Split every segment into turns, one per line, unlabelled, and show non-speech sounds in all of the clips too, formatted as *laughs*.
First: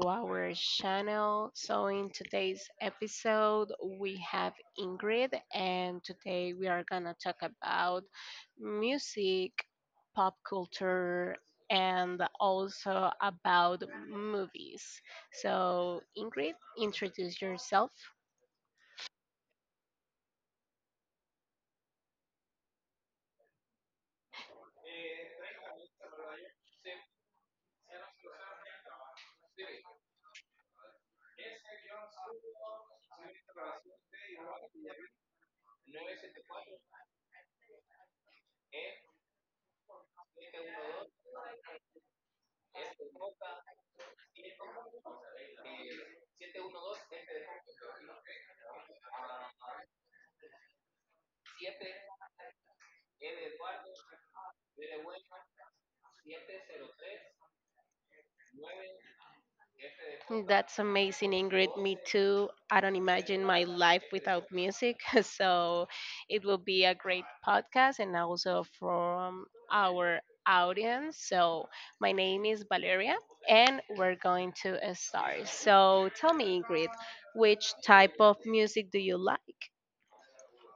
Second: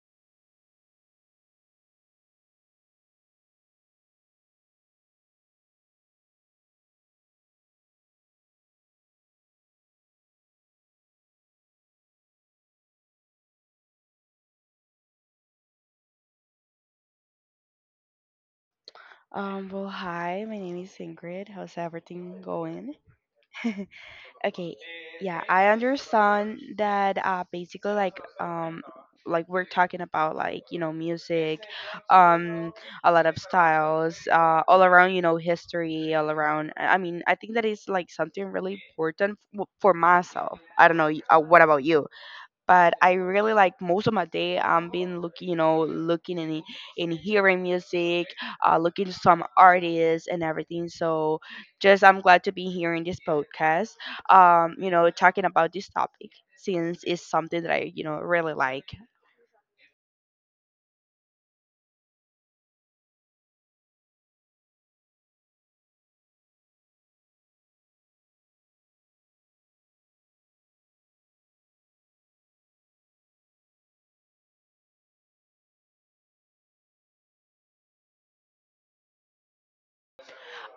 to our channel. So in today's episode, we have Ingrid, and today we are going to talk about music, pop culture, and also about movies. So Ingrid, introduce yourself.
Hi, my name is Ingrid. How's everything going? *laughs* Okay, yeah, I understand that basically like we're talking about like, you know, music, um a lot of styles, all around, you know, history, all around. I mean, I think that is like something really important for myself. I don't know, what about you? But I really like most of my day I'm been looking, you know, looking and hearing music, looking to some artists and everything. So just I'm glad to be here in this podcast, you know, talking about this topic since it's something that I you know really like.
That's amazing, Ingrid. Me too. I don't imagine my life without music. *laughs* So it will be a great podcast and also from our audience. So my name is Valeria, and we're going to start. So tell me, Ingrid, which type of music do you like?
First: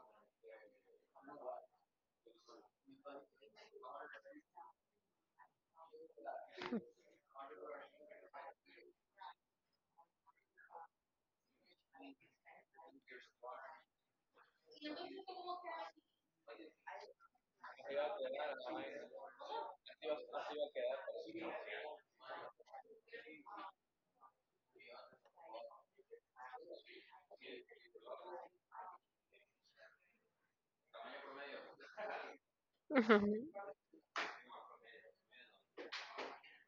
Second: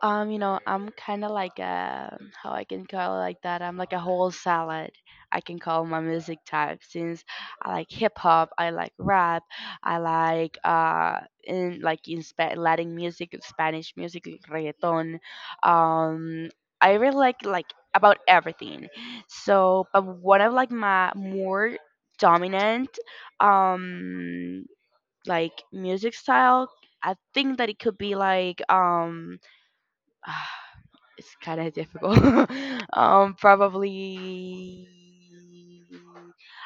You know, I'm kind of like a how I can call it like that. I'm like a whole salad. I can call my music type since I like hip hop, I like rap, I like Latin music, Spanish music, reggaeton. Um, I really like about everything. So, but one of like my more dominant um like music style, I think that it could be like *sighs* it's kind of difficult. *laughs*
*laughs*
Probably.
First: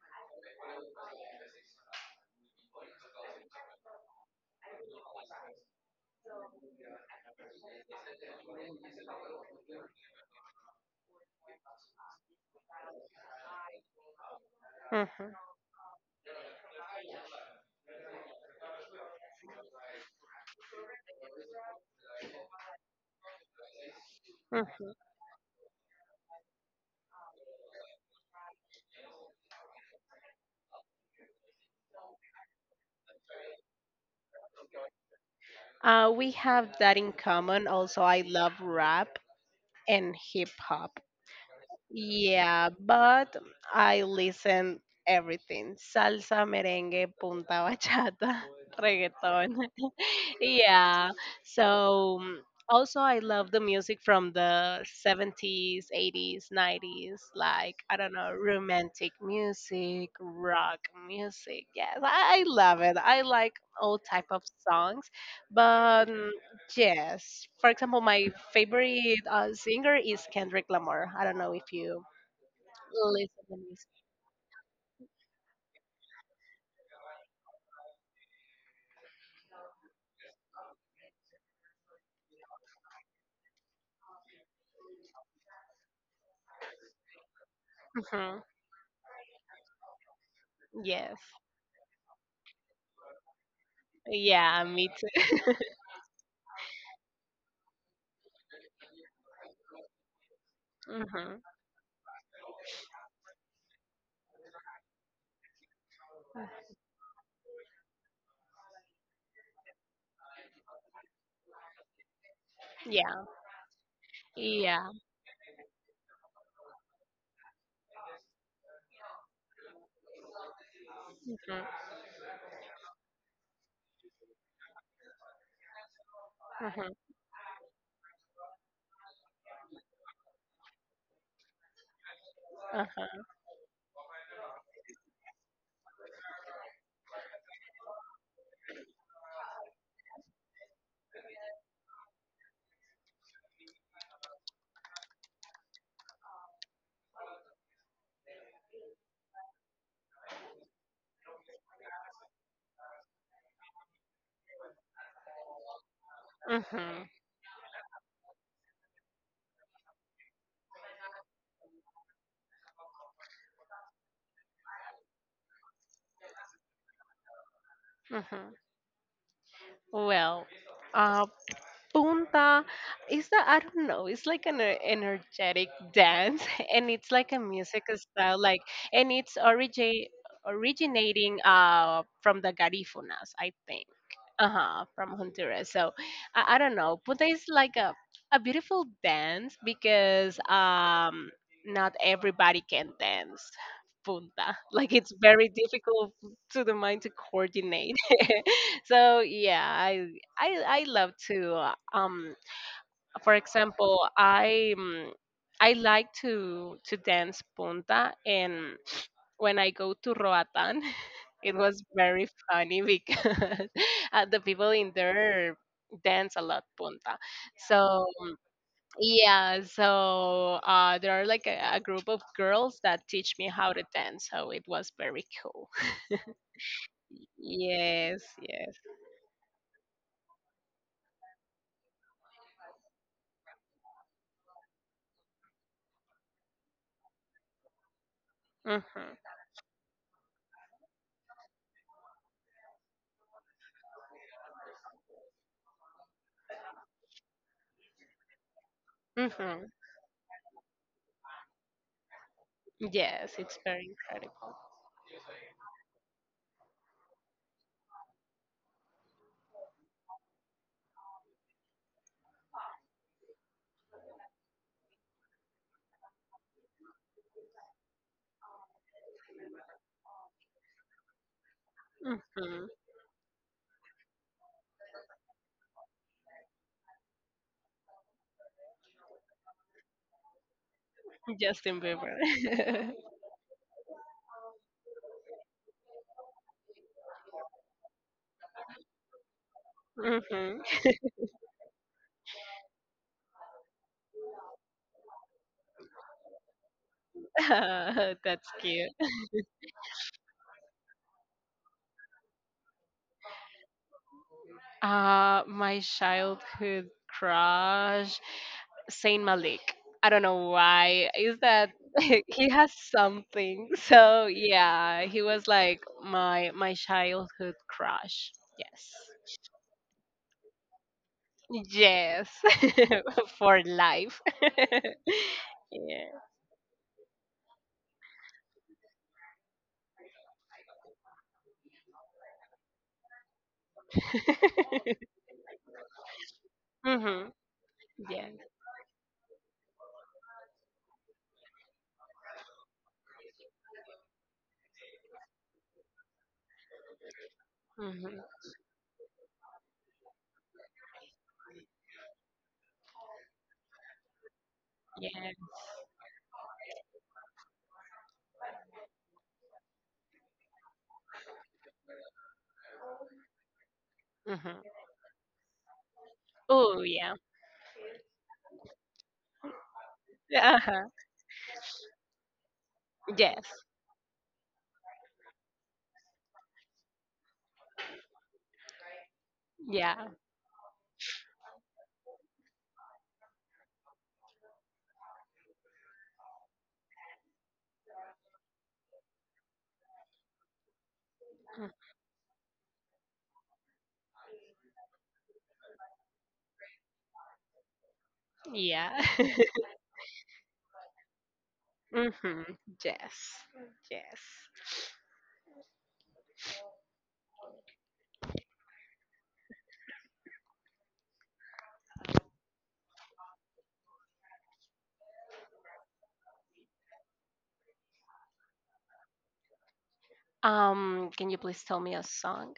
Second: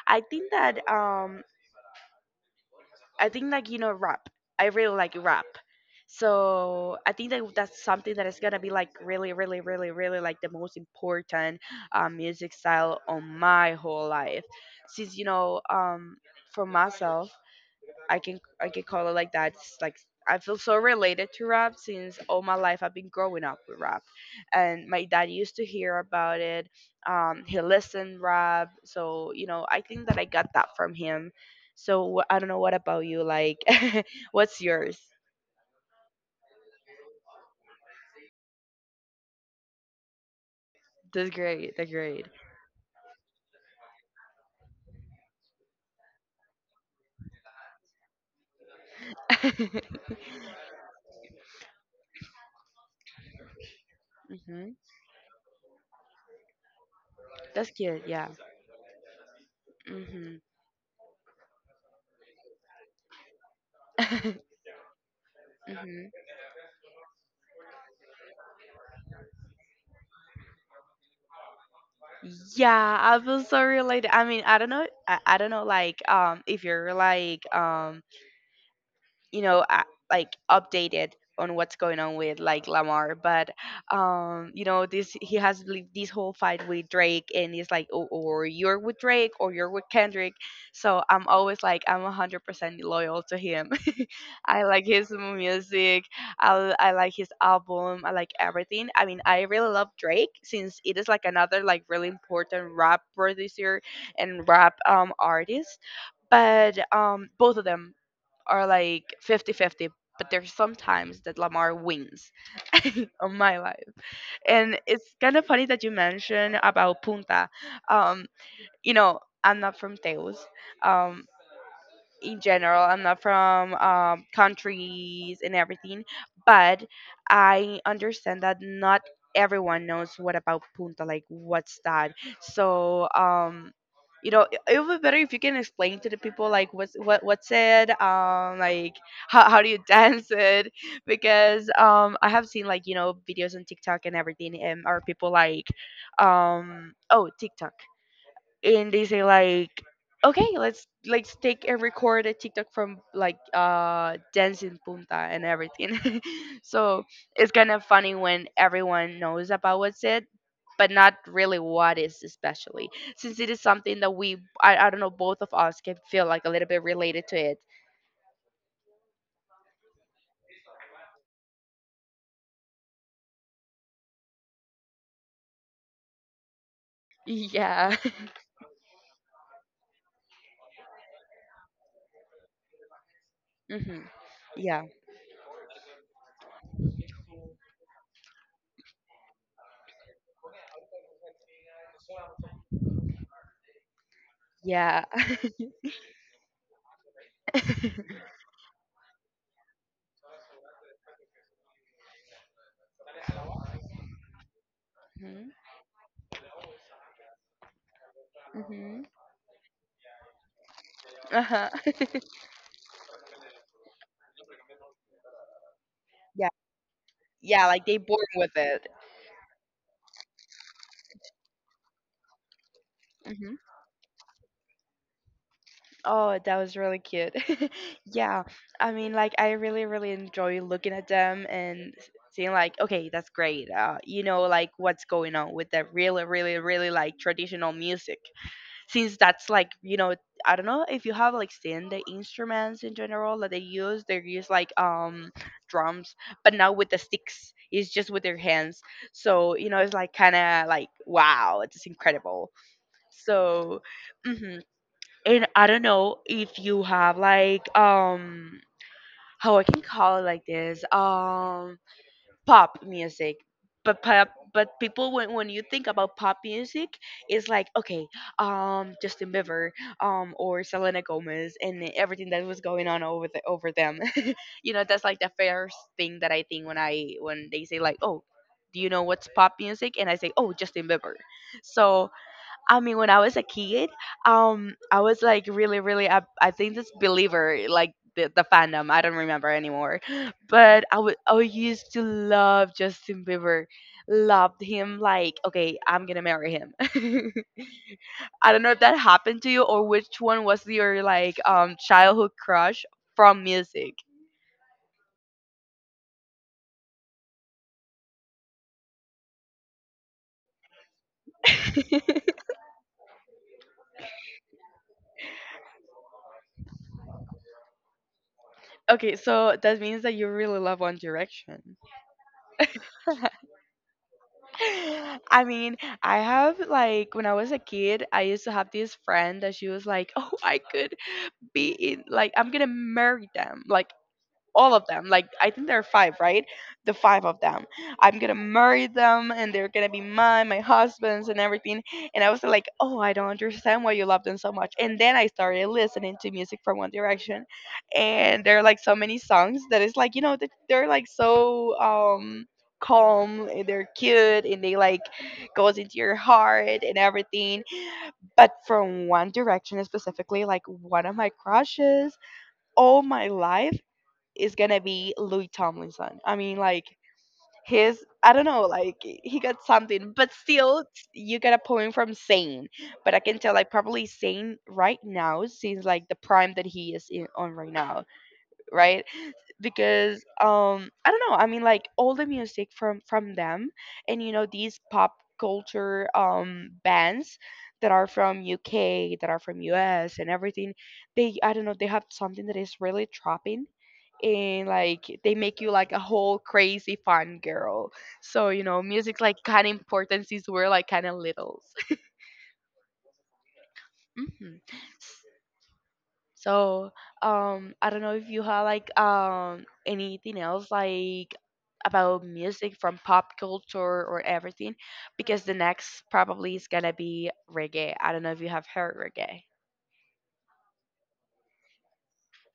I think that I think like you know rap. I really like rap, so I think that that's something that is gonna be like really, really, really, really like the most important music style on my whole life, since you
Mhm,
know for myself. I can call it like that. It's like I feel so related to rap since all my life I've been growing up with rap, and
mhm.
my dad used to hear about it. He listened rap, so you know I think that I got that from him. So I don't know what about you. Like, *laughs* what's yours?
We have that in common. Also, I love rap and hip hop.
That's great. That's great.
Yeah, but I listen everything. Salsa, merengue, punta, bachata, *laughs* reggaeton.
*laughs*
*laughs* Yeah. So also I love the music from
hmm
the 70s, 80s, 90s,
That's
like I
cute.
don't
Yeah.
know, romantic music,
hmm
rock music. Yes, I love it. I like all
*laughs*
type of songs, but
hmm
yes. For example, my favorite singer is Kendrick Lamar. I don't know if you
Yeah, I feel so
listen to
related. I mean, I don't know. I don't know. Like, if you're like, you know like updated on what's going on with like Lamar, but you know this this whole fight with Drake, and it's like
music. Hmm.
or you're with Drake or you're with Kendrick, so
Yes.
I'm always like I'm 100% loyal to him. *laughs*
Yeah,
I like
me
his
too.
music. I like his album, I like everything. I mean I really love Drake since it is like
Hmm.
another like really important rap producer and rap artist, but both of them are like 50-50, but there's sometimes that Lamar wins *laughs*
Yeah.
on my life. And
Yeah.
it's kind of funny that you mentioned about Punta. Um, you know, I'm not from Teus. Um,
Hmm,
in general. I'm not from countries and everything, but
hmm.
I understand that not everyone knows what about Punta, like what's that. So,
Uh-huh.
you know, it would be better if you can explain to the people like what's it, like how do you *laughs* dance it? Because I have seen like you know videos on TikTok and everything, and are people like, oh TikTok and they say like okay let's take and record a tiktok from like dance in punta and everything *laughs* so it's kind of funny when everyone knows about what's it but not really what is especially since it is something that I don't know both of us can feel like a little bit related to it
Hmm, hmm. Well, uh, Punta is the I don't know. It's like an energetic dance, *laughs* and it's like a music
yeah *laughs*
style, like and it's originating from the Garifunas, I think,
hmm
uh
yeah
huh, from Honduras. So I don't know. Punta is like a beautiful dance because not everybody can dance punta *laughs* like
yeah
it's
*laughs*
very difficult to the mind to coordinate. *laughs* So yeah, I love to for example
hmm
I like to dance punta, and
hmm
when I go to Roatan *laughs* it
uh-huh
was very funny because *laughs* the people in there dance
*laughs*
a
yeah
lot punta
yeah like they
so
born with it.
yeah so there are like a group of girls that teach me
Mm-hmm.
how to dance, so it was very cool.
Oh, that was really cute. *laughs*
Yes,
Yeah.
yes.
I mean, like, I really, really enjoy looking at them and seeing, like, okay, that's great. You know, like, what's going on with that really, really, really, like, traditional music. Since
Mhm,
that's, like, you know, I don't know if you have, like, seen the instruments in general that they use. They use, like, drums, but not with the sticks. It's just with their hands. So, you
mhm.
know, it's, like, kind of, like, wow, it's incredible.
Yes, it's
So,
very incredible.
mhm, and I don't know if you have like how I can call it like this pop music, but pop but people when you think about pop music, it's like okay Justin Bieber or Selena Gomez and everything that was
Mhm.
going on over over them, *laughs* you know that's like the first thing that I think when I when they say like oh. Do you know what's pop music? And I say, oh, Justin Bieber.
Justin
So
Bieber.
I
*laughs*
mean, when I was a kid, I was like really, really, I think this believer, like the fandom. I don't remember anymore,
Mhm.
but I used to love Justin Bieber, loved him. Like, okay, I'm gonna marry him. *laughs*
*laughs* That's
I don't know if
cute.
that happened to you or which one was your like childhood crush from music.
My childhood crush, Saint Malik. I don't know why. Is that *laughs*
*laughs*
he has something? *laughs* So yeah, he was like my childhood crush. Yes.
Okay, so that means that you really love One Direction.
Yes. *laughs* For life. *laughs*
*laughs* I mean, I
Yeah.
have like when I was a kid, I used to have this friend that she was like, "Oh, I could be in like I'm gonna marry them. Like all of them. Like I think there are five, right? The five
Mhm.
of them. I'm
Yes.
gonna marry them, and they're gonna be mine, my husbands, and everything." And I was like, oh, I don't understand why you love them so much. And then I started listening to music from One Direction,
Mhm.
and there are like so many songs that it's like you know that they're like so calm and they're cute and they like
Yeah.
goes into your heart and everything, but from one direction specifically like one of my crushes all my life is
Mhm.
gonna be Louis Tomlinson. I mean,
Oh
like
yeah.
his I don't know, like he got something, but
Uh-huh.
still you got a point from Sane. But I can
Yes.
tell like probably Sane right now seems like the prime that he is in, on right now, right?
Yeah.
Because I don't know, I mean like all the music from them, and you know these pop culture bands that are from UK, that are from US and everything, they I don't
Mm.
know, they have something that is really trapping, and like they make you like a whole crazy fun girl. So you know,
Yeah.
music's like
*laughs*
kind of important since we're like kind of littles. *laughs*
Hmm. Yes. Yes.
hmm So I don't know if you have like anything else like about music from pop culture or everything, because the next probably is gonna be reggae. I don't know if you have heard reggae.
Can you please tell me a song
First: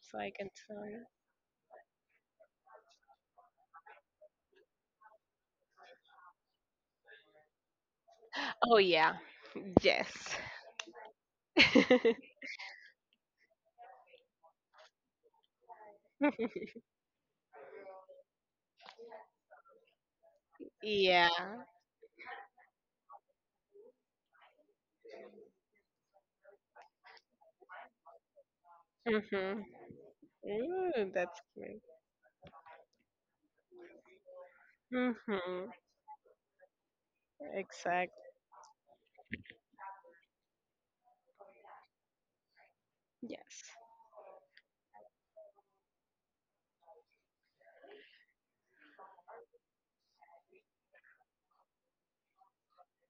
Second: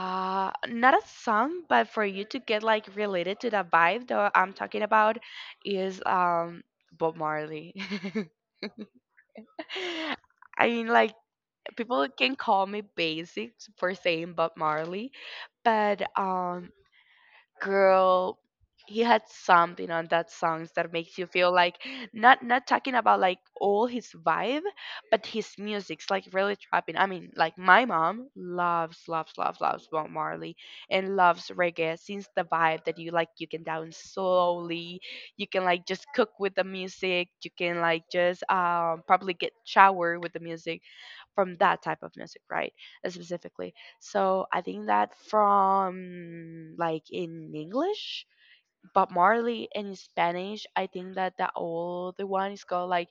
so I can tell
not
you?
a song, but for you to get like related to the vibe that I'm talking about is bob marley.
Oh yeah. Yes.
*laughs* I mean like people
*laughs*
can call me basic for saying bob marley, but girl, he had something on that songs that makes you
Yeah.
feel like not talking about like all his vibe, but his music's like really trapping. I mean like my mom loves loves loves
Mhm.
loves bob marley
Ooh,
and
that's
loves
great.
reggae since the vibe that you like you can down slowly, you can
Mhm.
like just cook with the music, you can like
Exactly.
just probably get shower with the music from that type of music, right?
Yes.
Specifically. So I think that from like in English, Bob Marley, and in Spanish, I think that the old one is called like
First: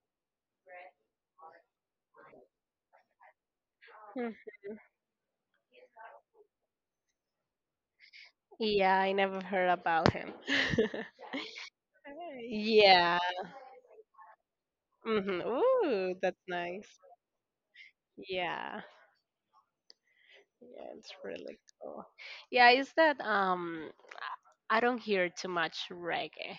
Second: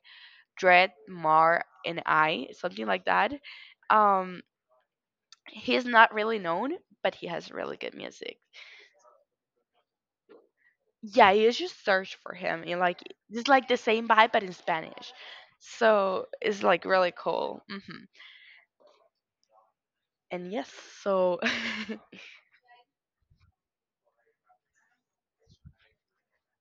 Dread Mar and I, something like that.
Mm.
Um, he's not really known, but he has really good music.
Yeah, I never heard about him. *laughs*
Yeah, you just search for him. You like
Yeah.
it's like the same vibe but in Spanish.
Mhm. Ooh,
So
that's
it's like
nice.
really cool. hmm
Yeah.
And yes,
Yeah, it's
so. *laughs*
really cool. Yeah, is that I don't hear too much reggae.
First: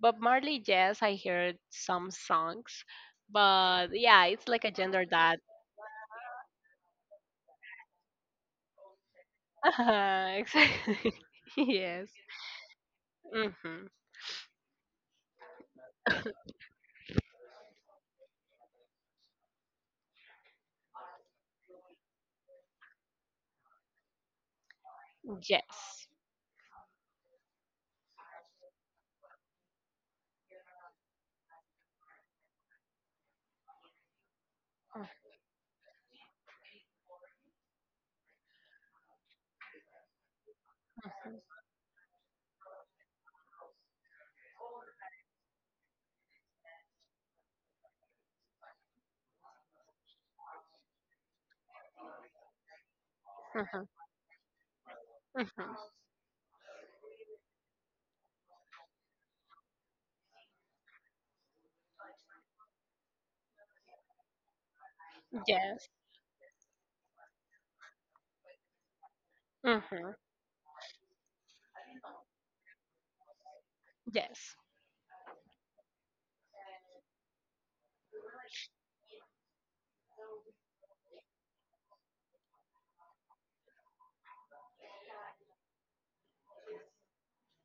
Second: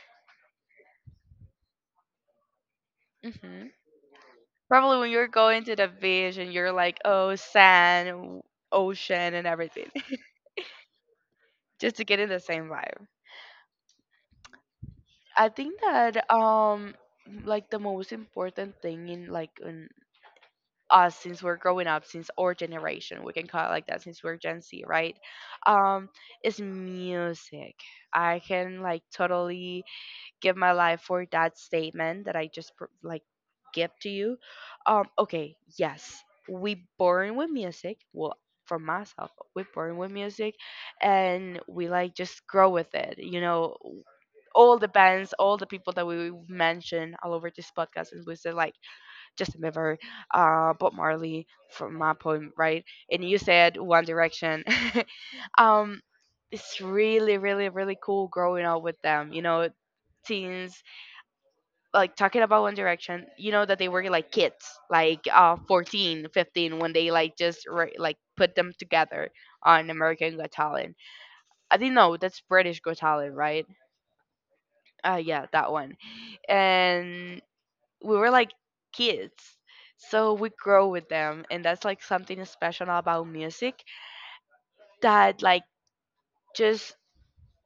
But Marley, yes, I heard some songs.
Mhm.
But yeah, it's like a
Probably
gender
when you're
that. *laughs*
going to the beach and you're like, oh, sand, ocean, and everything,
Exactly. *laughs*
*laughs* just to
Yes.
get in the same vibe.
Hmm.
I think that like the most important thing in like in us since we're growing up, since our generation, we can call it like that, since we're Gen Z, right? Um,
Yes.
is music. I can like totally give my life for that statement that I just like give to you. Okay, yes, we born with music. Well, for myself, we born with music, and we like just grow with it. You know, all the bands, all the people that we mentioned all over this podcast, and we said like Justin Bieber, Bob Marley, from my point, right? And you
Hmm,
said
hmm.
One Direction. *laughs* um, it's really, really, really cool growing up with them. You know, teens like talking about one direction, that they were like kids, like
Yes.
14 15 when they like just like put them together on
Hmm.
american got talent. I didn't know, that's british got talent, right?
Yes.
Yeah, that one. And we were like kids, so we grow with them. And that's like something special about music, that like just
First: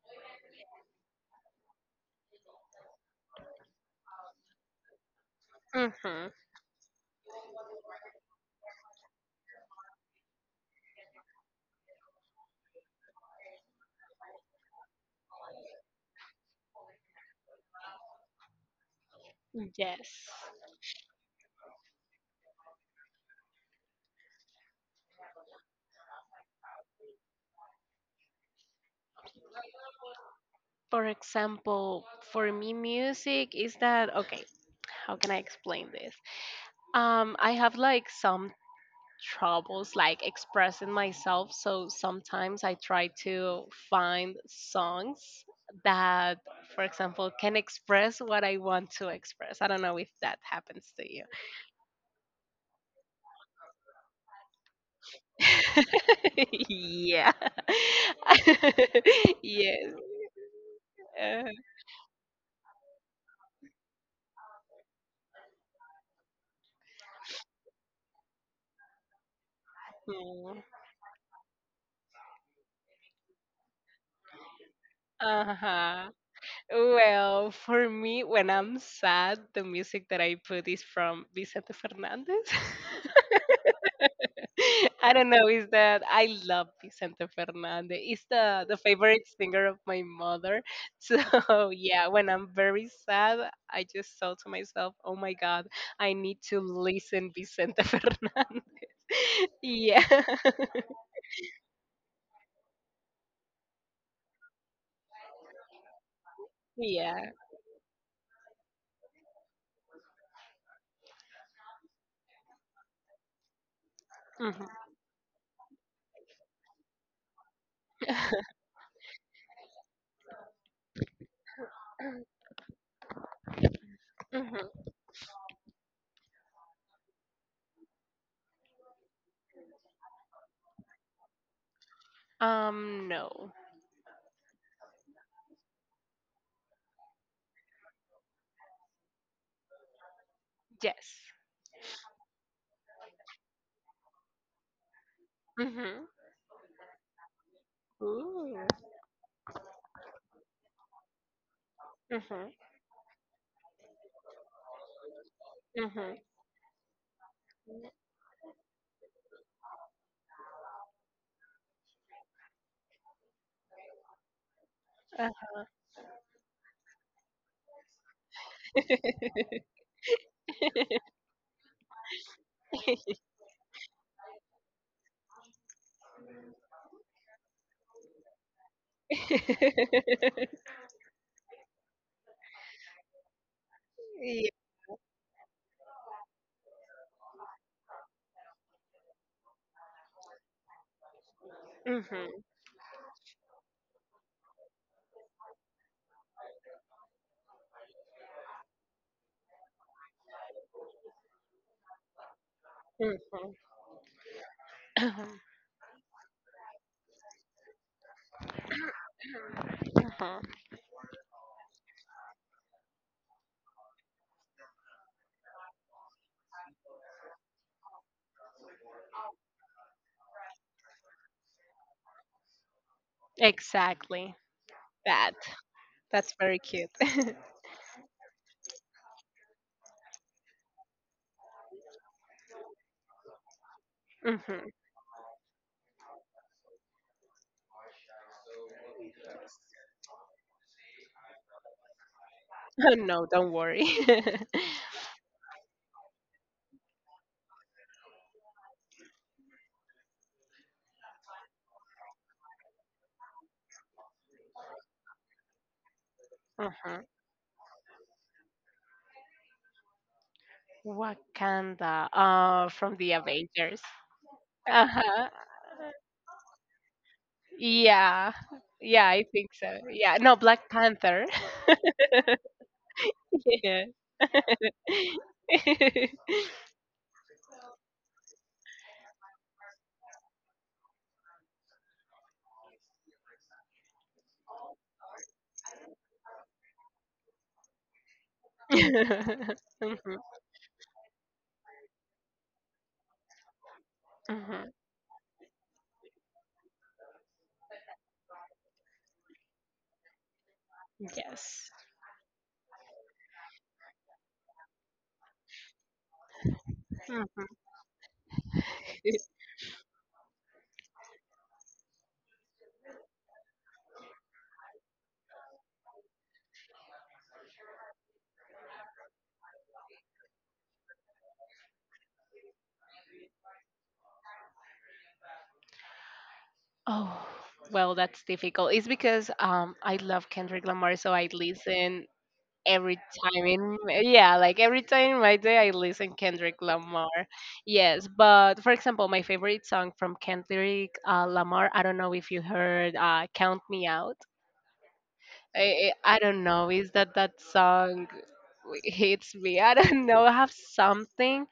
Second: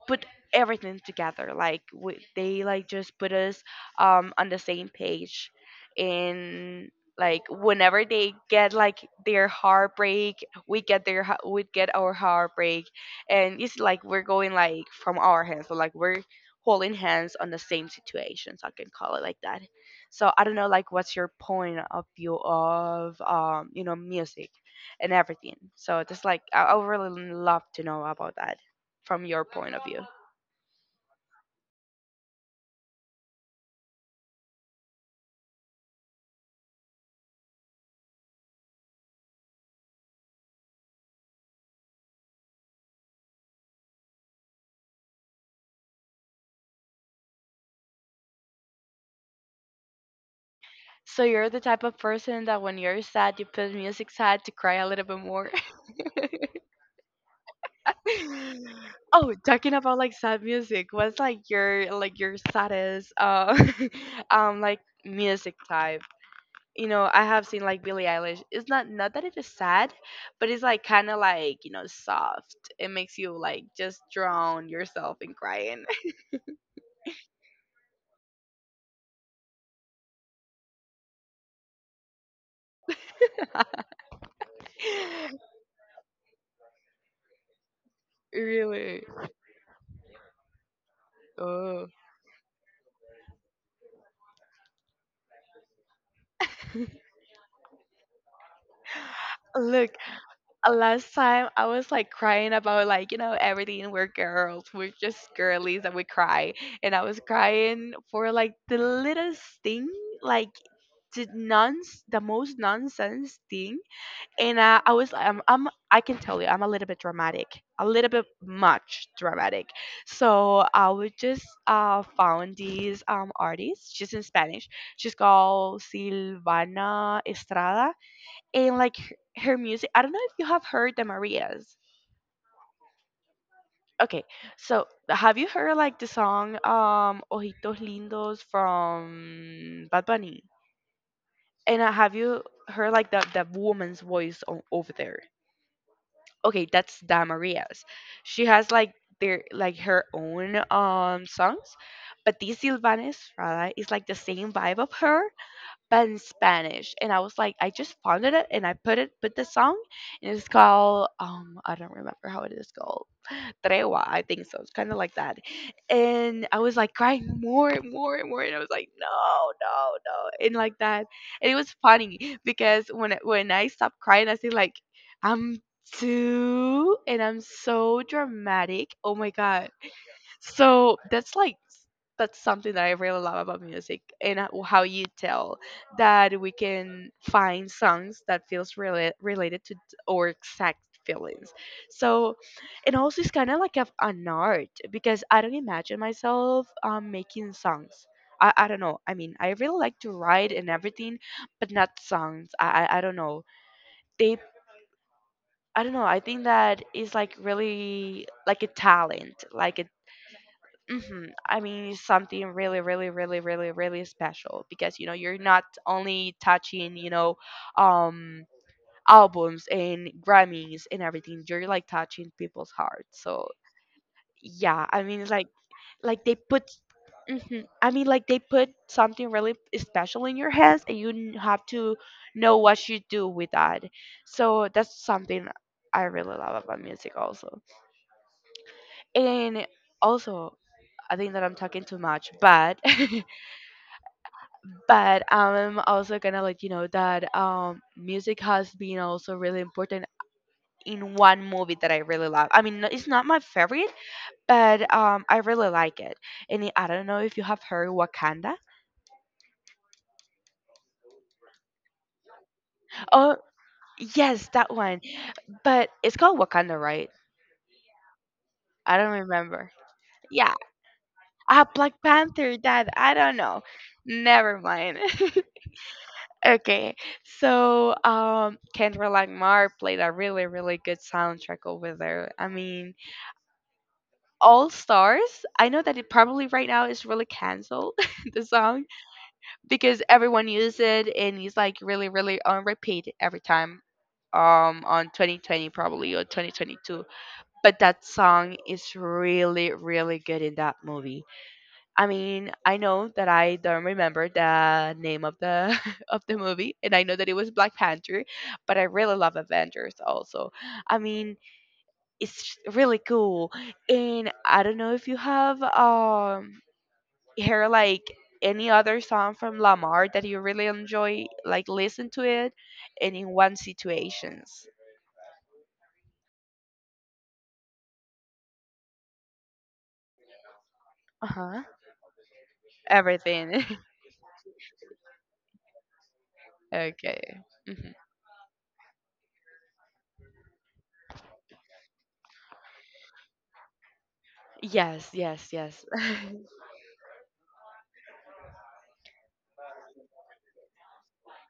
put everything together. Like they like just put us on the same page.
Hmm.
And like whenever they get like their heartbreak, we get their we get our heartbreak, and it's like we're going like from our hands. So like we're holding hands on the same situations. I can call it like that.
Yes.
So I don't know like what's your point of view of music and everything. So just like I would really love to know about that from your point of view.
For example, for me, music is that okay? How can I explain this? I have like some troubles like expressing myself, so sometimes I try to find songs that for example can express what I want to express. I don't know if that happens to you.
So you're the type of person that when you're sad, you put music sad to cry a little bit more.
*laughs* Yeah.
*laughs* Oh,
*laughs*
talking
Yes.
about like sad music, what's
Uh,
like your saddest *laughs* like music type? You know, I have seen like Billie Eilish. It's not, not that it is sad, but
mm.
it's like kind of like, you know, soft. It makes you like just drown yourself in crying.
Uh-huh. Well, for me, when I'm sad, the music that I put is from Vicente Fernandez. *laughs* *laughs* I don't know.
*laughs*
Is that I love Vicente Fernandez. He's the
Really.
favorite singer of my mother. So *laughs*
Oh.
yeah, when I'm very sad, I just thought to myself, "Oh my God, I need to listen Vicente *laughs* Fernandez."
Look,
Yeah. *laughs*
last time I was like crying about like, you know, everything. We're girls, we're just girlies and we cry. And I was
Yeah.
crying for like the littlest thing, like the nonce, the most nonsense thing. And
Mhm.
I was I'm I can tell you I'm a little bit dramatic, a little bit
*laughs*
much dramatic. So I would just found these artist. She's in
Mhm.
Spanish. She's called Silvana Estrada, and like her music. I don't know if you have heard the Marias.
No.
Okay, so have you heard like the song Ojitos Lindos from Bad Bunny?
Yes.
And have you heard like the woman's voice over there?
Mhm.
Okay, that's the Marias.
Ooh.
She has like their like her own songs, but
Mhm.
this Silvana Estrada is like the same vibe of her, but
Mhm.
in Spanish. And I was like, I just found it and I put it, put the song, and it's called I don't remember how it is called. Tregua, I think so. It's kind of like
Uh.
that. And I was like crying more and more and more, and I was like,
*laughs*
no, no, no, and like that. And it was funny because when I stopped crying, I said like, I'm too, and I'm so dramatic. Oh my god. So that's like that's something that I really love about music. And
Yeah.
how you tell that we can find songs that feels really related to our exact feelings. So,
Mhm.
and also it's kind of like an art, because I don't imagine myself making songs. I don't know. I mean, I really like to write and everything, but not songs. I don't know.
Mhm.
They
*clears throat* Mhm.
I don't know. I think that is like really like a talent, like a
Mhm.
I mean, it's something really, really, really, really, really special because, you know, you're not only touching, you know, um, albums and Grammys and everything. You're like touching people's hearts. So
Exactly.
yeah, I mean, it's
That.
like
That's
they
very
put.
cute. *laughs*
I mean, like they put something really special in your hands, and you have to know what you do with that. So
Mhm.
that's something I really love about music, also. And also, I think that I'm talking too much, but *laughs*
*laughs* No, don't worry. *laughs*
but I'm also gonna let you know that music has been also really important in one movie that I really love. I mean, it's not my favorite, but I really like it. And I
Uh-huh.
don't know if you have heard Wakanda.
Wakanda from the
Oh,
Avengers.
yes, that one.
Uh-huh.
But it's called Wakanda, right?
Yeah.
I
Yeah,
don't
I think so.
remember.
Yeah. No,
Yeah,
Black Panther.
ah, Black Panther. That I don't
*laughs*
know.
Yeah. *laughs*
Never mind. *laughs* Okay, so Kendra Lamar played a really, really good soundtrack over there. I mean, All Stars. I know that it probably right now is really canceled, *laughs* the song, because
Mhm,
everyone uses it and it's like really, really on repeat every time
mhm.
on 2020 probably or 2022, but that song is really really good in that movie.
Yes.
I mean, I know that I don't remember the name of the *laughs* of the movie, and I know that it
Mhm.
was black panther, but I really love avengers also. I mean, it's really cool. And I don't know if you have heard like any other song from Lamar that you really enjoy, like listen to it, and in one situations.
Oh, well, that's difficult. It's because I love Kendrick Lamar, so I
Uh huh.
listen every time
Everything.
in yeah like every time in my day I listen Kendrick
*laughs*
Lamar.
Okay. hmm
Yes, but for example, my favorite song from Kendrick Lamar, I don't know if you heard Count Me Out.
Yes. Yes. Yes.
I don't know is that that song hits me. I don't *laughs* know, I have something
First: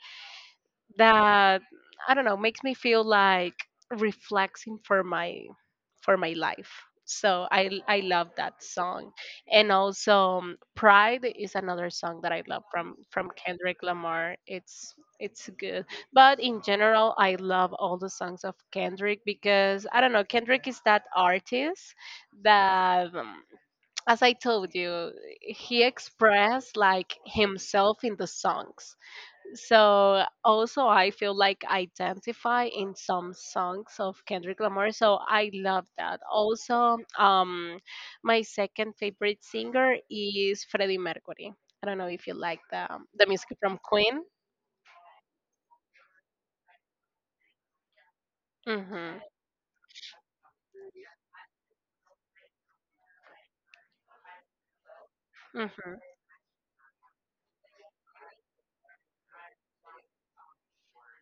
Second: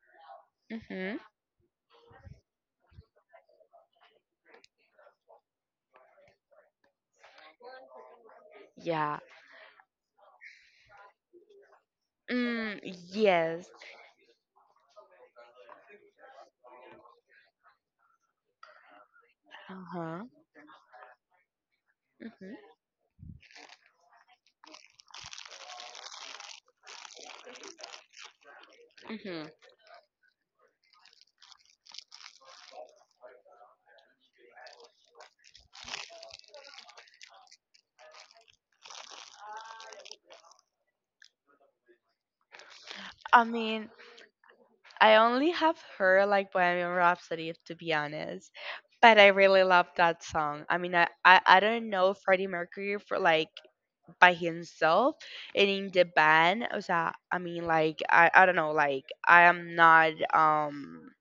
*laughs* hmm
that I don't know makes me feel like reflecting for my life. So I love that song,
Yeah.
and also Pride is another song that I love
Mm,
from
yes.
Kendrick Lamar. It's good, but in general I love all the songs of Kendrick
Uh
because I don't
huh.
know Kendrick is that artist
hmm
that as I told you he expressed like himself in the songs
hmm
so also I feel like I identify in some songs of Kendrick Lamar. So I love that. Also, my second favorite singer is Freddie Mercury. I don't know if you like the
I
music from
mean,
Queen.
I only have heard like Bohemian Rhapsody, to be honest. But
Mhm.
I really love that song. I mean, I don't know Freddie Mercury for like by himself and in
Mhm.
the band. O sea, I mean, like, I don't know, like, I am not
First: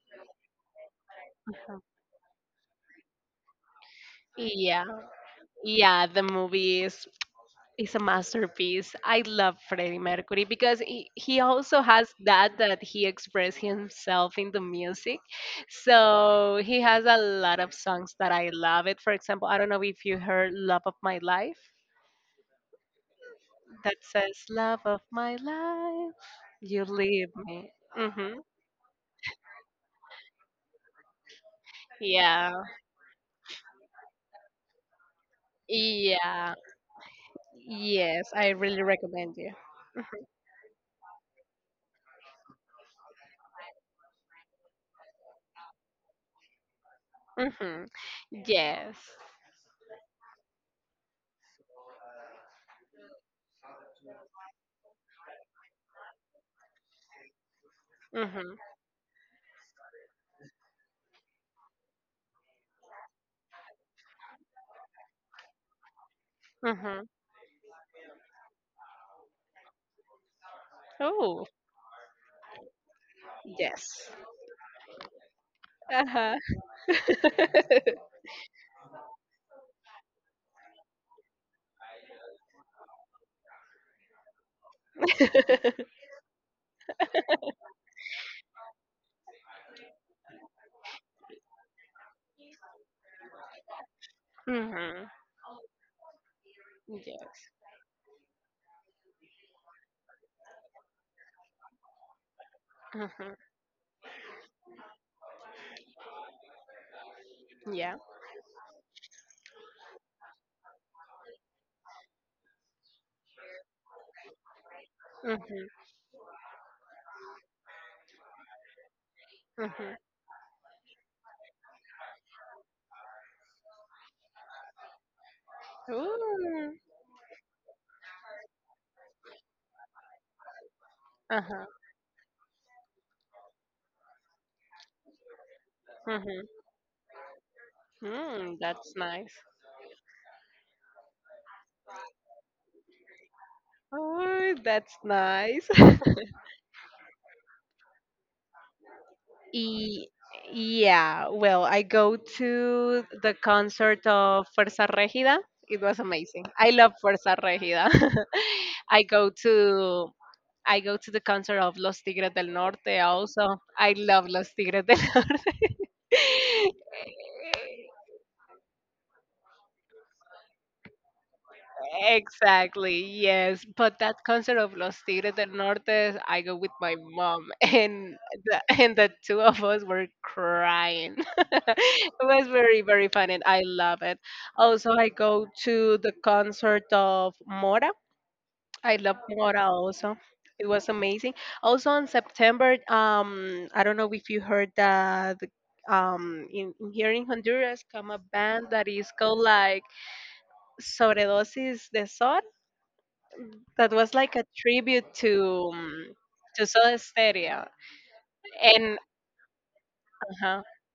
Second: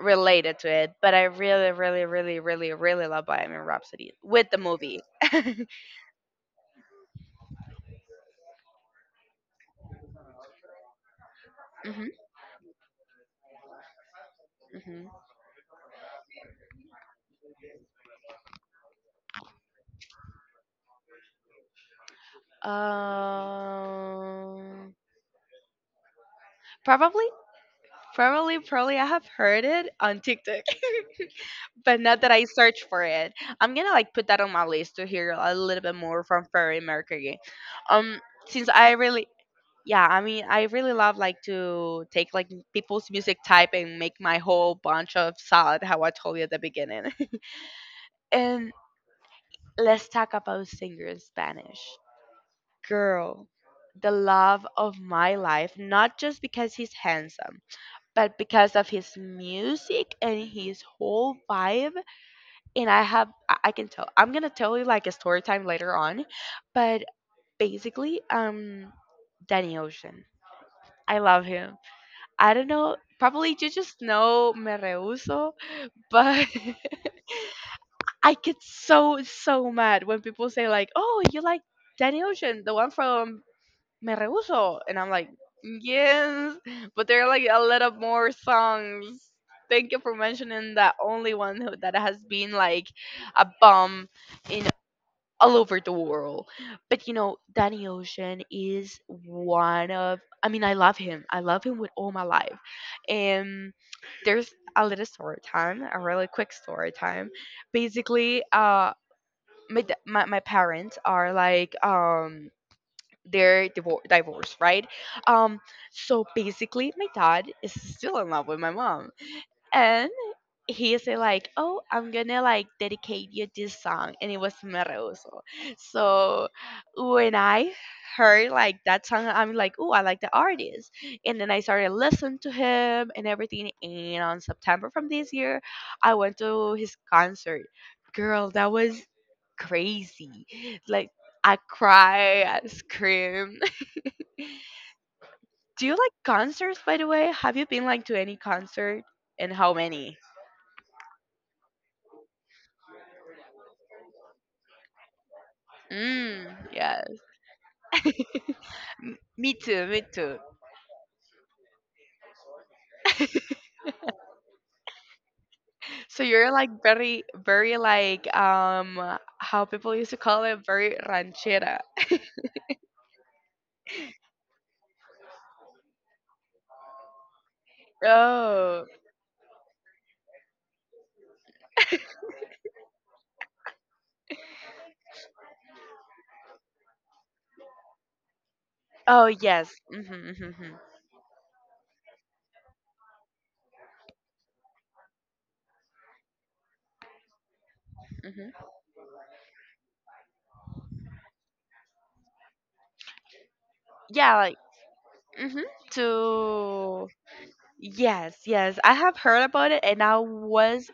related to it, but I really, really, really, really, really love Bohemian Rhapsody with the
Yeah.
movie. *laughs*
Yeah, the movies. It's a masterpiece. I love Freddie Mercury because he also
hmm
has that that he expressed himself in the
hmm
music. So he has a lot of songs that I love it. For example, I don't know if you heard Love of My Life, that says Love
Um,
of My Life, you
probably,
leave me. Mhm.
probably, I have heard it on TikTok. But now that I
Yeah.
search for it, I'm gonna like put that on my list to hear a little bit more from
Yeah.
Freddie Mercury. Um,
Yes, I
since
really
I really,
recommend you.
yeah, I mean, I really love like to take like people's music type and make my whole bunch of salad, how I told you at the beginning.
Mhm.
*laughs* And
Yes.
let's talk about singer in Spanish, girl. The love of my life, not just because he's handsome, but
Mhm.
because of his music and his whole vibe, and I have I can tell I'm gonna tell you like a story time later on, but
Mhm.
basically, Danny Ocean, I love
Oh,
him. I don't know, probably you just
yes.
know me rehuso,
Uh-huh.
but *laughs*
*laughs*
I get so so mad when people say like, oh, you like Danny Ocean, the one from me rehuso, and I'm like, yes, but there are like a lot of more songs. Thank you for mentioning that only one who, that has been like a bomb in
Mhm.
all over the world. But you know,
Yes.
Danny Ocean is one of I mean, I love him. I love him with all my life.
Mhm.
And there's a little story time, a really quick story time.
Yeah.
Basically, my parents are like they're divorced, right? Um
Mhm.
so basically my dad is still in love with my mom.
Mhm.
And he said like, "Oh, I'm gonna like dedicate you this song," and it was Meroso. So
Ooh.
when I heard like that song, I'm like, "Oh, I like the artist," and then I
Uh-huh.
started listening to him and everything. And on September from this year, I went
Mhm.
to his concert. Girl,
Mm,
that
that's
was
nice.
crazy. Like I cry, I scream. *laughs*
Oh, that's nice.
Do you
*laughs*
like concerts, by the way? Have you been like to any concert, and how
Y-
many?
yeah, well, I go to the concert of Fuerza Regida. It was amazing.
Mm,
I love
yeah.
Fuerza Regida. *laughs* I go
Me too, me
to
too.
I go to the concert of Los Tigres del Norte also. I love Los Tigres del *laughs* Norte.
So you're like
*laughs*
very, very like how people used to call it very ranchera.
Exactly, yes. But that concert of Los Tigres del Norte, I go with my mom, *laughs* and
Oh,
and the two of us were crying. *laughs* It was very, very fun, and I love it. Also, I go to the concert of Mora. I love
oh
Mora
yes.
also.
Mm-hmm,
It
mm-hmm,
was amazing. Also in September, I don't know if you heard that in here in Honduras come a
hmm
band that is called like Sobredosis de Sol, that was like
Yeah,
a
like
tribute
mm-hmm.
to Soda
To
Stereo,
yes, yes. I
and
have heard about it, and I
uh-huh,
was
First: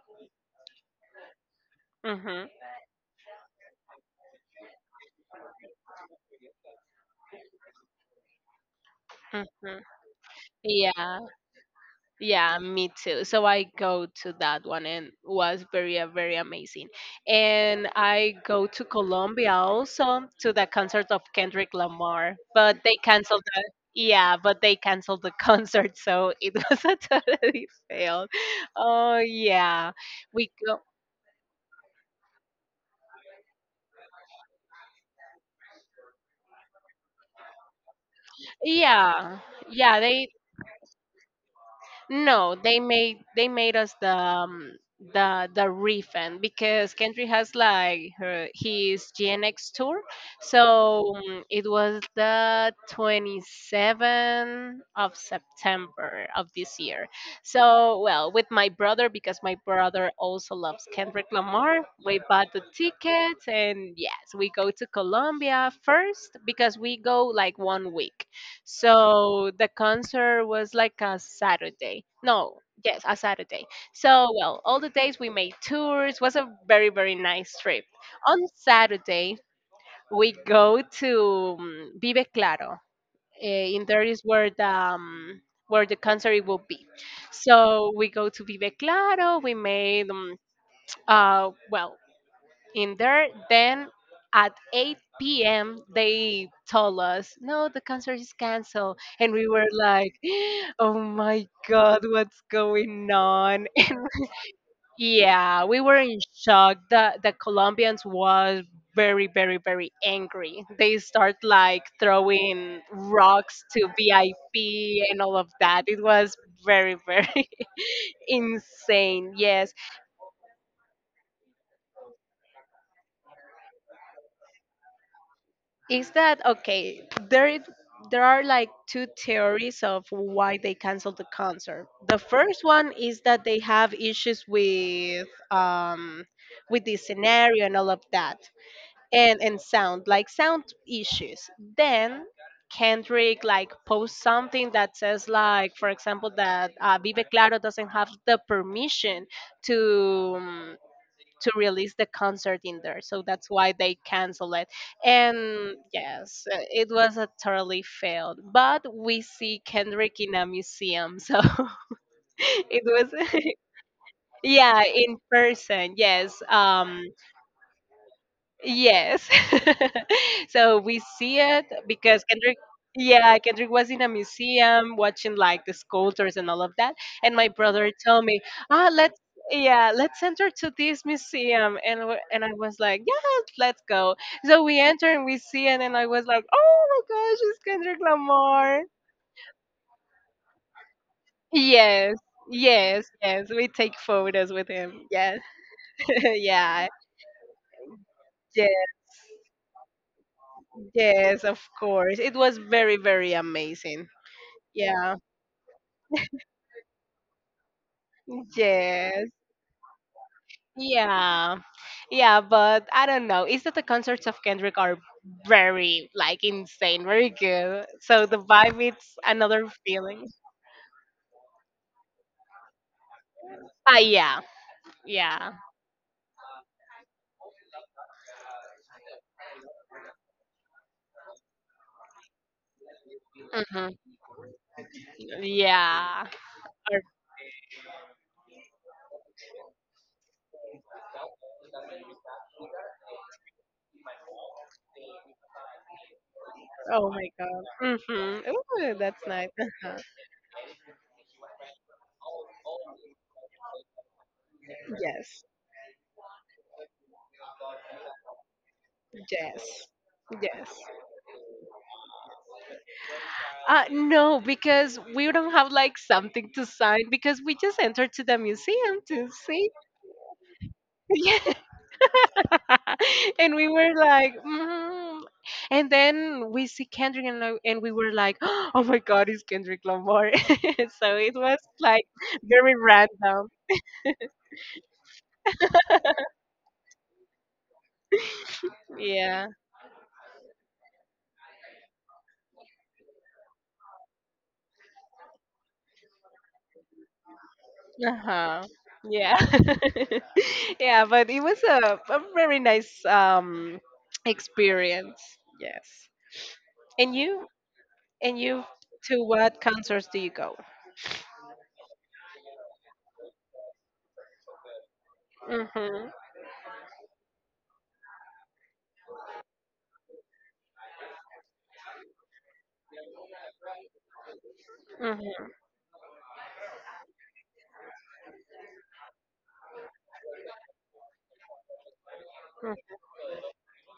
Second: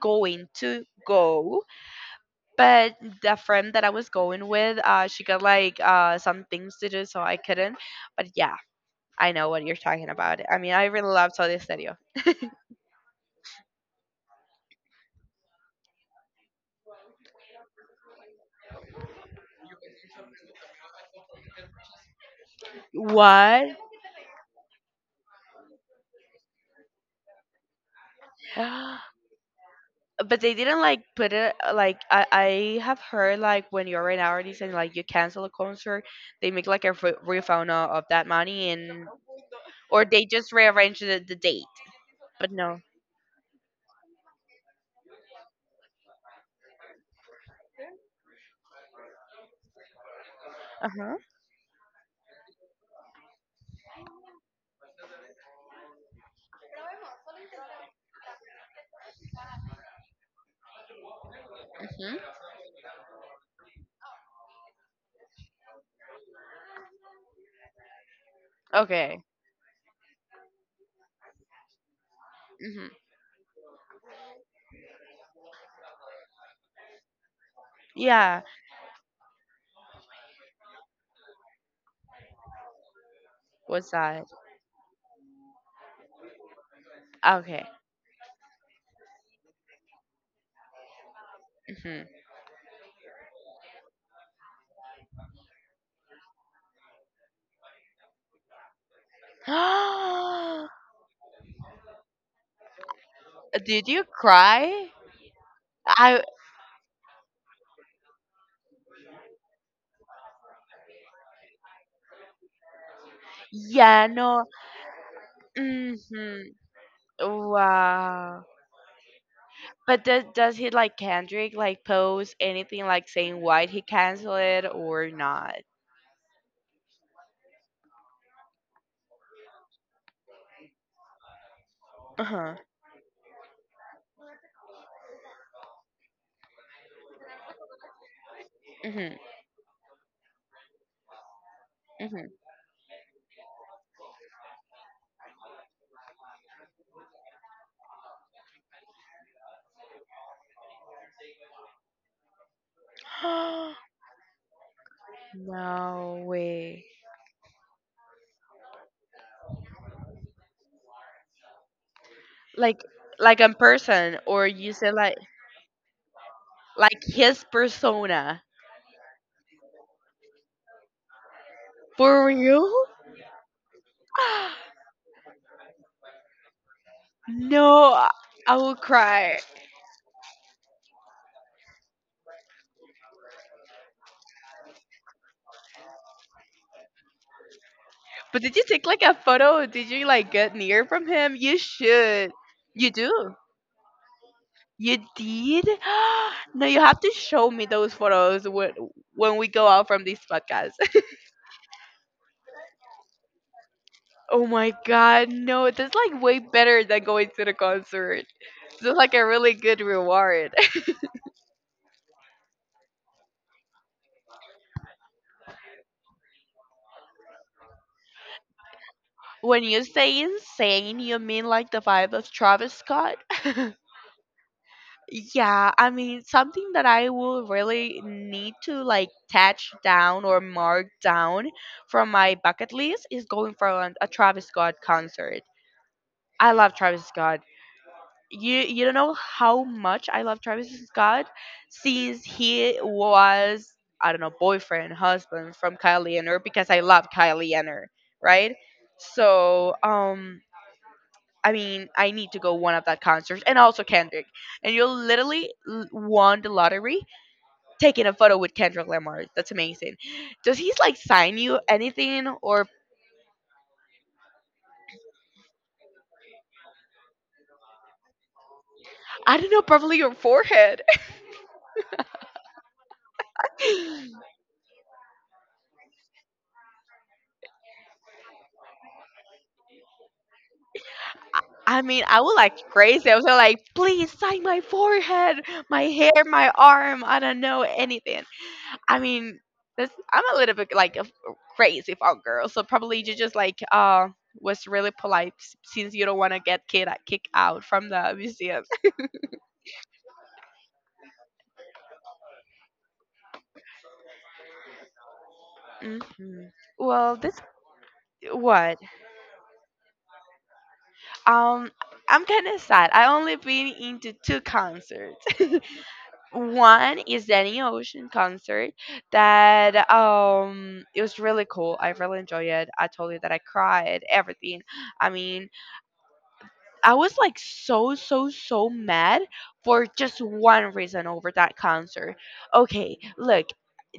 going to go,
mhm,
but the friend that I was going with, she got like some things to do, so I couldn't. But yeah, I know what you're
mhm.
talking about. I mean, I really
Yeah,
love Saudi Stereo.
yeah, me too. So I go to that one, and was very very amazing. And I go to Colombia also to the concert of Kendrick Lamar, but they canceled the
What?
yeah, but they canceled the *laughs* concert, so it *laughs* was a totally fail. Oh
*gasps*
yeah,
But
we
they
go
didn't like put it like I have heard like when you're an artist and like you cancel a concert, they make like a refund of that money, and
yeah yeah
or they
they
just rearrange the date. But
no, they
no.
made us the refund because Kendrick has like her his GNX tour,
Uh
so
huh.
it was the 27th of September of this year. So well, with my brother because my brother also loves Kendrick Lamar,
hmm
we bought the tickets and yes, we go to Colombia first because we go like 1 week.
Okay.
So the concert was like a Saturday. No,
hmm
yes, a Saturday. So, well, all the days we made tours was a very, very nice trip. On
Yeah.
Saturday, we go to Vive Claro. Eh, in
What's
there is
that?
where the concert will be.
Okay.
So we go to Vive Claro. We made well
hmm
in there. Then at 8 p.m., they told us, no, the concert is canceled. And we were like, *gasps*
*gasps*
oh my God, what's going on?
Did you
*laughs*
cry?
Yeah, we were in
I
shock. The Colombians was very, very, very angry. They start like throwing rocks to
Yeah, no.
VIP and all of that. It was
hmm
very, very *laughs*
Wow.
insane. Yes,
But does he like Kendrick like post anything like saying why he canceled it or not?
is that okay there is there are like two theories of why they canceled the concert. The
Uh huh.
first one is that they have issues with the scenario and all of that
Mhm.
and sound like sound issues, then Kendrick like posts something that says like for example that Vive Claro doesn't have the permission to um, to release the concert in there. So that's why
Mhm.
they cancel it.
*gasps*
And
No
yes,
way.
it was a totally failed. But we see Kendrick in a museum. So *laughs*
Like
it was
like in person
*laughs*
or you
yeah,
said
in person. Yes.
like
Um,
his persona
yes. *laughs* So we see it because
for
Kendrick,
real?
yeah, Kendrick was in a
*gasps*
museum watching like the sculptures and all of that. And my brother
no,
told me,
I will
ah, let's,
cry.
yeah, let's enter to this museum. And I was like, yeah, let's go. So we enter and we see it. And I was like, oh my gosh, it's Kendrick
But did you
Lamar.
take like a photo? Did you like get near from him? You
Yes,
should. You do.
yes. We take photos with
You
him. Yes,
did?
*laughs*
*gasps* No, you
yeah,
have to show me those photos
yes.
when we go out from this podcast. *laughs*
Yes, of course. It was very, very amazing.
Oh my
Yeah.
god, no, that's like way better than going to the concert. That's like a
Yes.
really good reward. *laughs*
Yeah. Yeah, but I don't know. It's that the concerts of Kendrick are very like insane, very good. So the vibe it's
When
another
you say
feeling.
insane, you mean like the vibe of Travis Scott? *laughs*
Ah yeah. Yeah.
Yeah, I mean, something that I will really need to like touch down or mark down from my bucket list is going for
Hmm.
a Travis Scott concert.
Yeah.
I love
Or,
Travis Scott. You don't know how much I love Travis Scott since he was, I don't know, boyfriend husband from Kylie Jenner, because I love
oh my
Kylie
god.
Jenner,
Mm-hmm.
right?
Ooh, that's nice.
So
Uh-huh.
I mean, I need to go one of that concerts, and also Kendrick. And you
Yes.
literally won the lottery taking a photo with Kendrick Lamar. That's
Yes.
amazing. Does he
Yes.
like sign you anything, or?
No, because we don't have like something to sign because we just entered to the museum to
I don't know,
see.
probably your forehead.
*laughs* *laughs* And we were
*laughs*
like, mm. And then we see Kendrick and, and we were like, *gasps* oh my God, it's Kendrick Lamar. *laughs* So it was
I mean,
like
I was like
very
crazy. I was
random.
like, please sign my forehead, my hair, my arm. I don't know, anything. I mean,
Yeah.
that's, I'm a little bit like crazy about girl, so probably you just like was really polite since you don't want to get kid like, kicked out from the
Uh huh.
museum.
Yeah. *laughs* Yeah, but it was a very nice experience. Yes.
Hmm.
And
Well, this.
you? And you?
What?
To what concerts do you go?
Um, I'm kind of sad. I only been into two concerts. *laughs*
Mm-hmm,
One is Danny Ocean concert that it was really cool. I really enjoyed it. I told you that I cried, everything. I
mm-hmm,
mean, I was like so so so mad for just one reason over that concert. Okay, look,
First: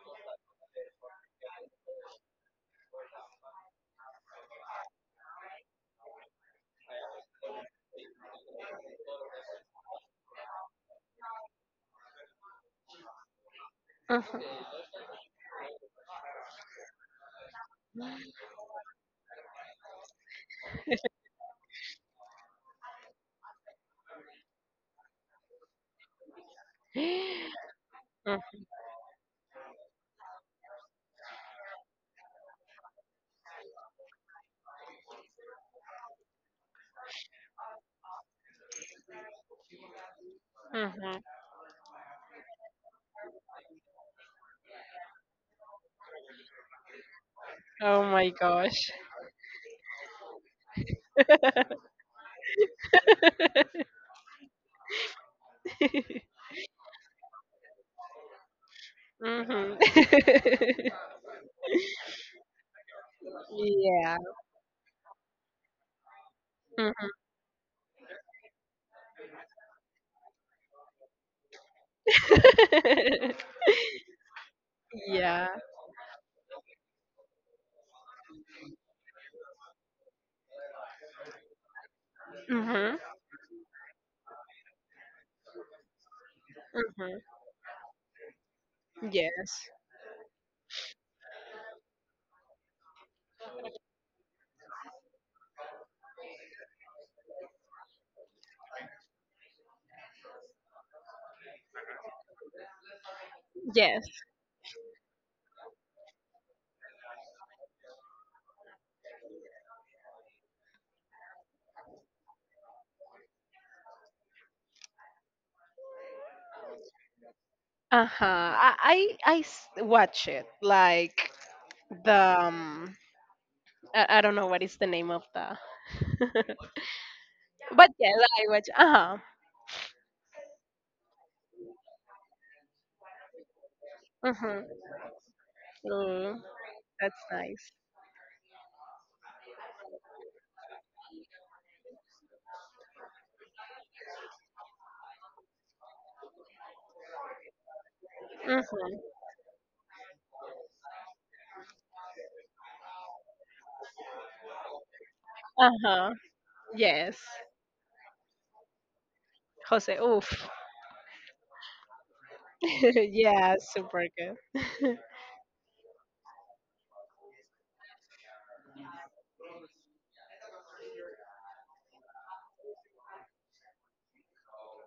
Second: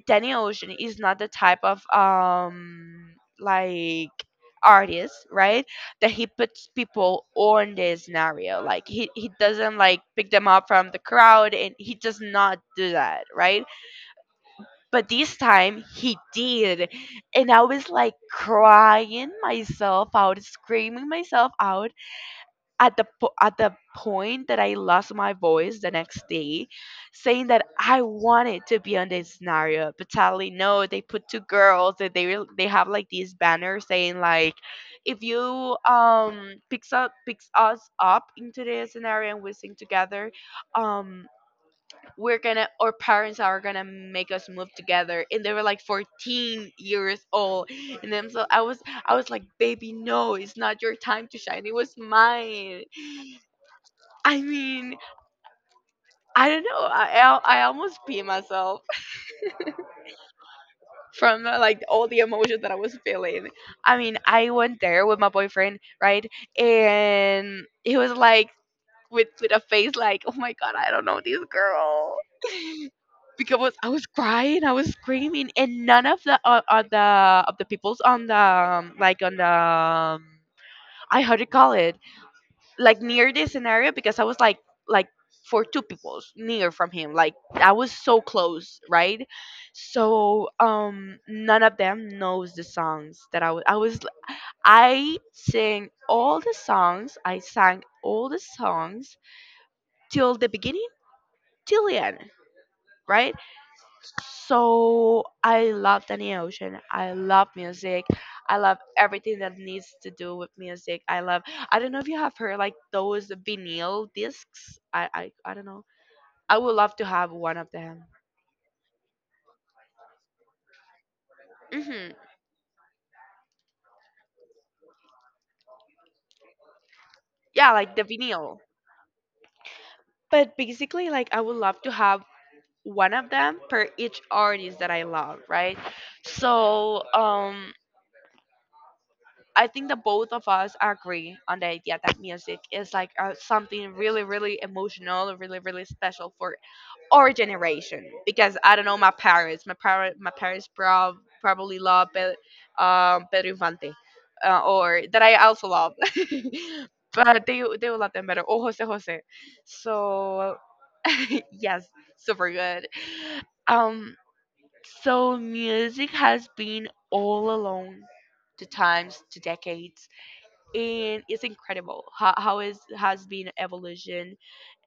Danny Ocean is not the type of like artist, right? That he puts people on the scenario. Like he doesn't like pick them up from the crowd, and he does not do that, right?
mm-hmm.
But this time he did, and I was like crying myself out, screaming myself out at the at the point that I lost my voice the next day, saying that I wanted to be on this scenario, but sadly no. They put two girls and they have like these banners saying like, if you picks us up into this scenario and we sing together,
*gasps* Mm-hmm.
um we're gonna, our parents are gonna make us move together. And they were like 14 years old,
Oh
and then
my
so
gosh.
I was like, baby, no, it's not your time to shine. It was mine. I mean, I don't know. I almost pee myself
Hmm. *laughs*
*laughs* from like all the emotion that I was feeling. I
Yeah.
mean, I went there with my boyfriend, right?
Mhm.
And he was like, with a face like, "Oh my god, I don't know this girl."
*laughs*
Because I was crying, I was
Yeah.
screaming, and none of the of the peoples on the like on the I, how do you call it,
Hmm,
like near this scenario, because I was like for two people near from him.
hmm.
Like I was so close, right?
Yes.
So none of them knows the songs that I sing all the songs. I sang all the songs till the beginning till the end, right?
Yes.
So I love Danny Ocean. I love music. I love everything that needs to do with music. I love. I don't know if you have heard like those vinyl discs. I don't know. I would love to have one of them.
Uh huh. I watch it like
Hmm.
the I don't know what is the name of the *laughs* but
Yeah, like the
yes I
vinyl.
watch. Uh huh.
But basically, like I would love to have one of them per each
Hmm.
artist that I love, right?
Ooh,
So
that's nice.
I think that both of us agree on the idea that music is like something really, really emotional, really, really special for our generation. Because I don't
Hmm.
know, my parents probably love Pedro Infante, or that I also
Uh
love,
huh.
*laughs*
Yes.
but they will love them better. Oh, Jose Jose.
Jose. Oof.
So *laughs* yes, super good.
*laughs* Yeah. Super
Um,
good.
so music has been all along to times, to decades, and it's incredible how it has been evolution,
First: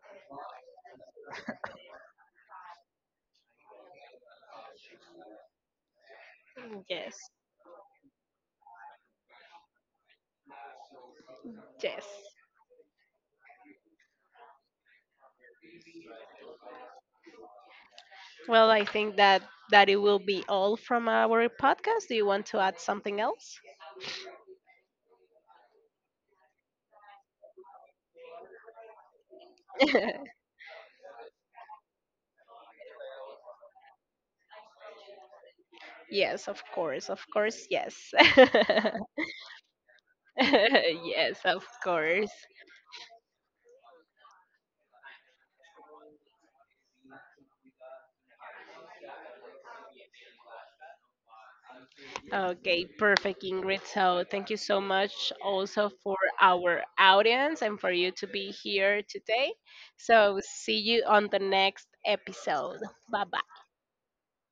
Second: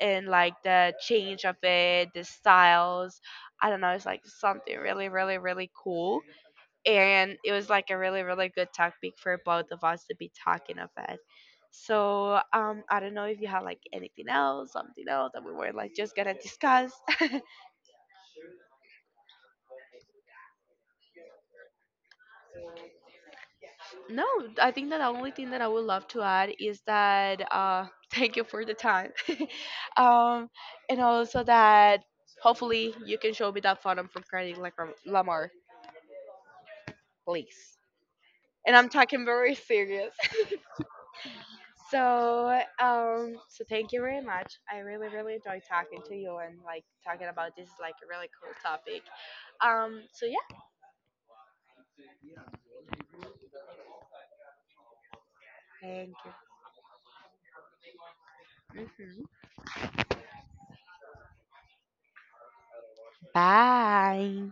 and like the change of it, the styles. I don't know, it's like something really really really cool,
Yes.
and it was like a really really good topic for both of us to be talking of it.
Yes.
So I don't know if you have like anything else, something else that we were like just gonna discuss.
Well, I think that it will be all from our podcast. Do you want to add something else?
No, I think that the only thing that I would love to add is that *laughs* thank you for the time, *laughs*
*laughs*
um, and also that hopefully you can show me that photo from Kendrick like Lamar,
Yes, of course. Of course,
please.
yes.
And I'm
*laughs*
talking very serious.
Yes, of
*laughs*
course.
so, so thank you very much. I really, really enjoyed talking to you and like talking about this like a really cool topic. So yeah,
Okay, perfect, Ingrid. So, thank you so much also for
thank
our audience and for you to be
you.
here
Hmm.
today. So, see you on the next episode. Bye bye.
Bye.